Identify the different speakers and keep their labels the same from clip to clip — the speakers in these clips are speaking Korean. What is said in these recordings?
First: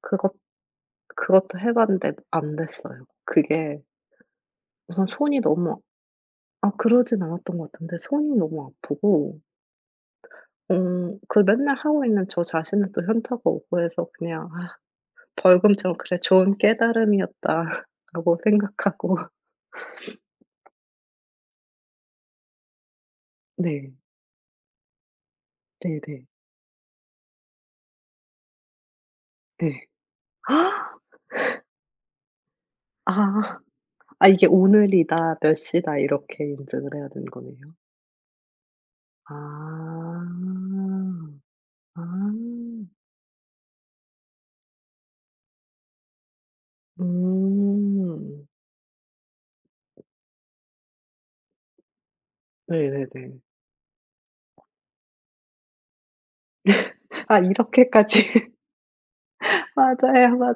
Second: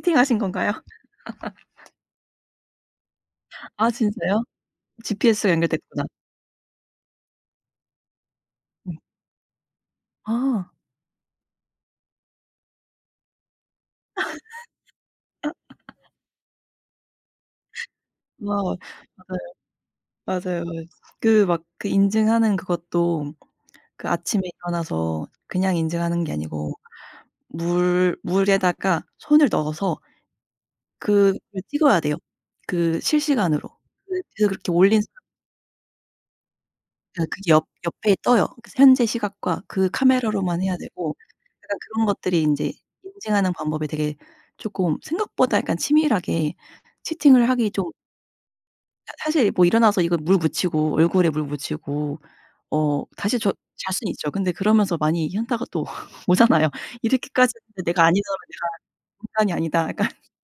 Speaker 1: 그것
Speaker 2: 채팅하신 건가요?
Speaker 1: 그것도 해봤는데 안 됐어요. 그게
Speaker 2: 아 진짜요?
Speaker 1: 우선 손이
Speaker 2: GPS가
Speaker 1: 너무
Speaker 2: 연결됐구나.
Speaker 1: 아 그러진 않았던 것 같은데 손이 너무
Speaker 2: 예.
Speaker 1: 아프고
Speaker 2: 아.
Speaker 1: 음. 그 맨날 하고 있는 저 자신은 또 현타가 오고 해서 그냥 아 "벌금처럼 그래, 좋은 깨달음이었다." 라고
Speaker 2: 뭐 네.
Speaker 1: 생각하고.
Speaker 2: 맞아요, 맞아요. 그 막 그 인증하는 그것도
Speaker 1: 네.
Speaker 2: 그 아침에 일어나서 그냥 인증하는
Speaker 1: 네네.
Speaker 2: 게 아니고 물 물에다가 손을
Speaker 1: 네.
Speaker 2: 넣어서
Speaker 1: 아.
Speaker 2: 그거 찍어야 돼요. 그
Speaker 1: 아.
Speaker 2: 실시간으로 그
Speaker 1: 아 이게
Speaker 2: 그렇게 올린 사람.
Speaker 1: 오늘이다 몇 시다 이렇게 인증을 해야 되는
Speaker 2: 그
Speaker 1: 거네요.
Speaker 2: 옆 옆에 떠요. 현재
Speaker 1: 아.
Speaker 2: 시각과 그 카메라로만 해야 되고, 약간
Speaker 1: 아.
Speaker 2: 그런 것들이 인제 인증하는 방법이 되게 쪼금 생각보다 약간 치밀하게 채팅을 하기 좀
Speaker 1: 음.
Speaker 2: 사 사실 뭐 일어나서 이거 물 묻이고 얼굴에 물 묻히고 어 다시
Speaker 1: 네네네.
Speaker 2: 저 잘 순 있죠. 근데 그러면서 많이 현타가 또 오잖아요.
Speaker 1: 아
Speaker 2: 이렇게까지 했는데 내가 안 일어나면
Speaker 1: 이렇게까지
Speaker 2: 내가 인간이 아니다 약간
Speaker 1: 맞아요, 맞아요.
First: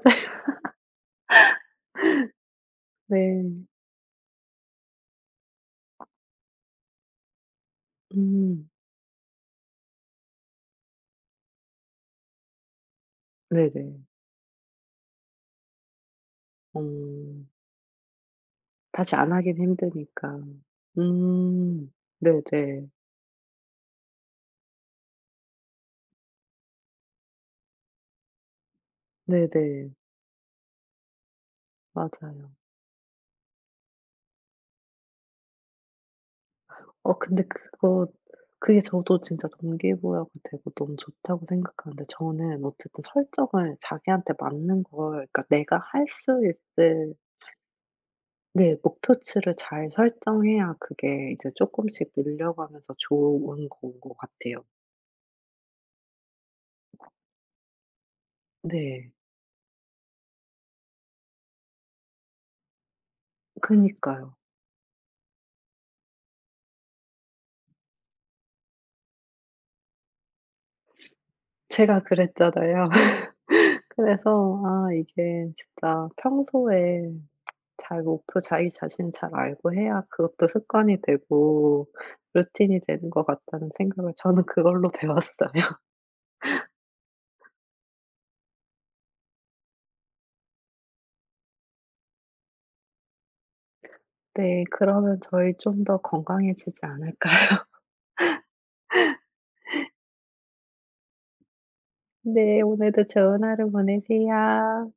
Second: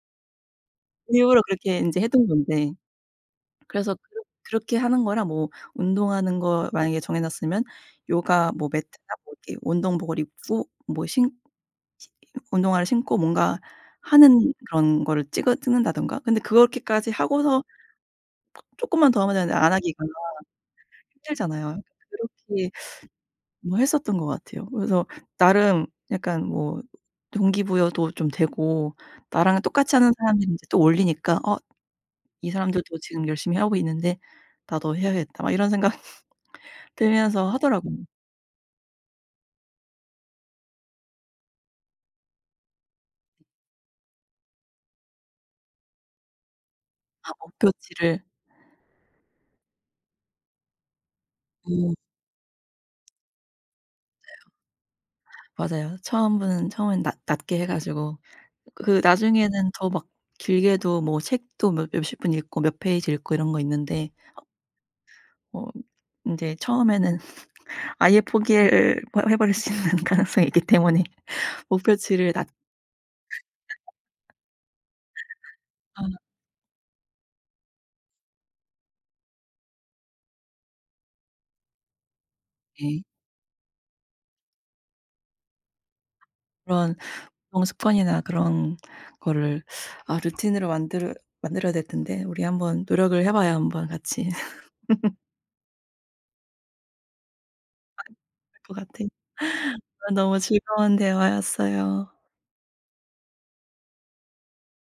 Speaker 2: 일부러 그렇게 인제 해둔 건데.
Speaker 1: 네.
Speaker 2: 그래서 그렇 그렇게 하는 거랑 뭐 운동하는 거 만약에 정해놨으면 요가 뭐
Speaker 1: 음.
Speaker 2: 매트나 뭐 이렇게 운동복을 입고 뭐 신 운동화를 신고 뭔가
Speaker 1: 네네.
Speaker 2: 하는 그런 거를 찍어 찍는다든가 근데 그렇게까지
Speaker 1: 어.
Speaker 2: 하고서 쪼끔만
Speaker 1: 다시
Speaker 2: 더
Speaker 1: 안
Speaker 2: 하면 되는데
Speaker 1: 하긴
Speaker 2: 안 하기가
Speaker 1: 힘드니까.
Speaker 2: 힘들잖아요.
Speaker 1: 음.
Speaker 2: 그렇게
Speaker 1: 네네.
Speaker 2: 뭐 했었던 것 같아요. 그래서 나름 약간 뭐 동기부여도 좀 되고 나랑
Speaker 1: 네네.
Speaker 2: 똑같이 하는 사람들 이제 또 올리니까 어
Speaker 1: 맞아요.
Speaker 2: 이 사람들도 지금 열심히 하고 있는데 나도 해 해야겠다 막 이런 생각
Speaker 1: 어 근데
Speaker 2: 들면서 하더라고요.
Speaker 1: 그거 그게 저도 진짜 동기부여가 되고 너무 좋다고 생각하는데 저는 어쨌든 설정을 자기한테 맞는 걸 그러니까 내가 할 수 있을
Speaker 2: 아 목표치를.
Speaker 1: 네. 목표치를 잘 설정해야 그게 이제
Speaker 2: 음.
Speaker 1: 쪼끔씩 늘려가면서 좋은 건 것 같아요.
Speaker 2: 맞아요. 처음은 처음엔 낮 낮게 해 가지고 그
Speaker 1: 네.
Speaker 2: 나중에는 더 막 길게도 뭐 책도 몇 몇십 분 읽고 몇 페이지 읽고 이런 거 있는데
Speaker 1: 그니까요.
Speaker 2: 어 인제 처음에는 아예 포기를 해버릴 수 있는 가능성이 있기 때문에
Speaker 1: 제가
Speaker 2: 목표치를 낮
Speaker 1: 그랬잖아요. 그래서 아 이게
Speaker 2: 아.
Speaker 1: 진짜 평소에 잘 목표 자기 자신 잘 알고 해야 그것도 습관이 되고 루틴이
Speaker 2: 네.
Speaker 1: 되는 것 같다는 생각을 저는 그걸로 배웠어요.
Speaker 2: 그런, 그런 습관이나 그런 거를 아 루틴으로 만들 만들어야 될 텐데 우리 한번 노력을 해봐요 한번 같이.
Speaker 1: 네. 그러면 저희 좀 더 건강해지지 않을까요?
Speaker 2: 맞는 것 같아 너무 즐거운 대화였어요.
Speaker 1: 네. 오늘도 좋은 하루 보내세요.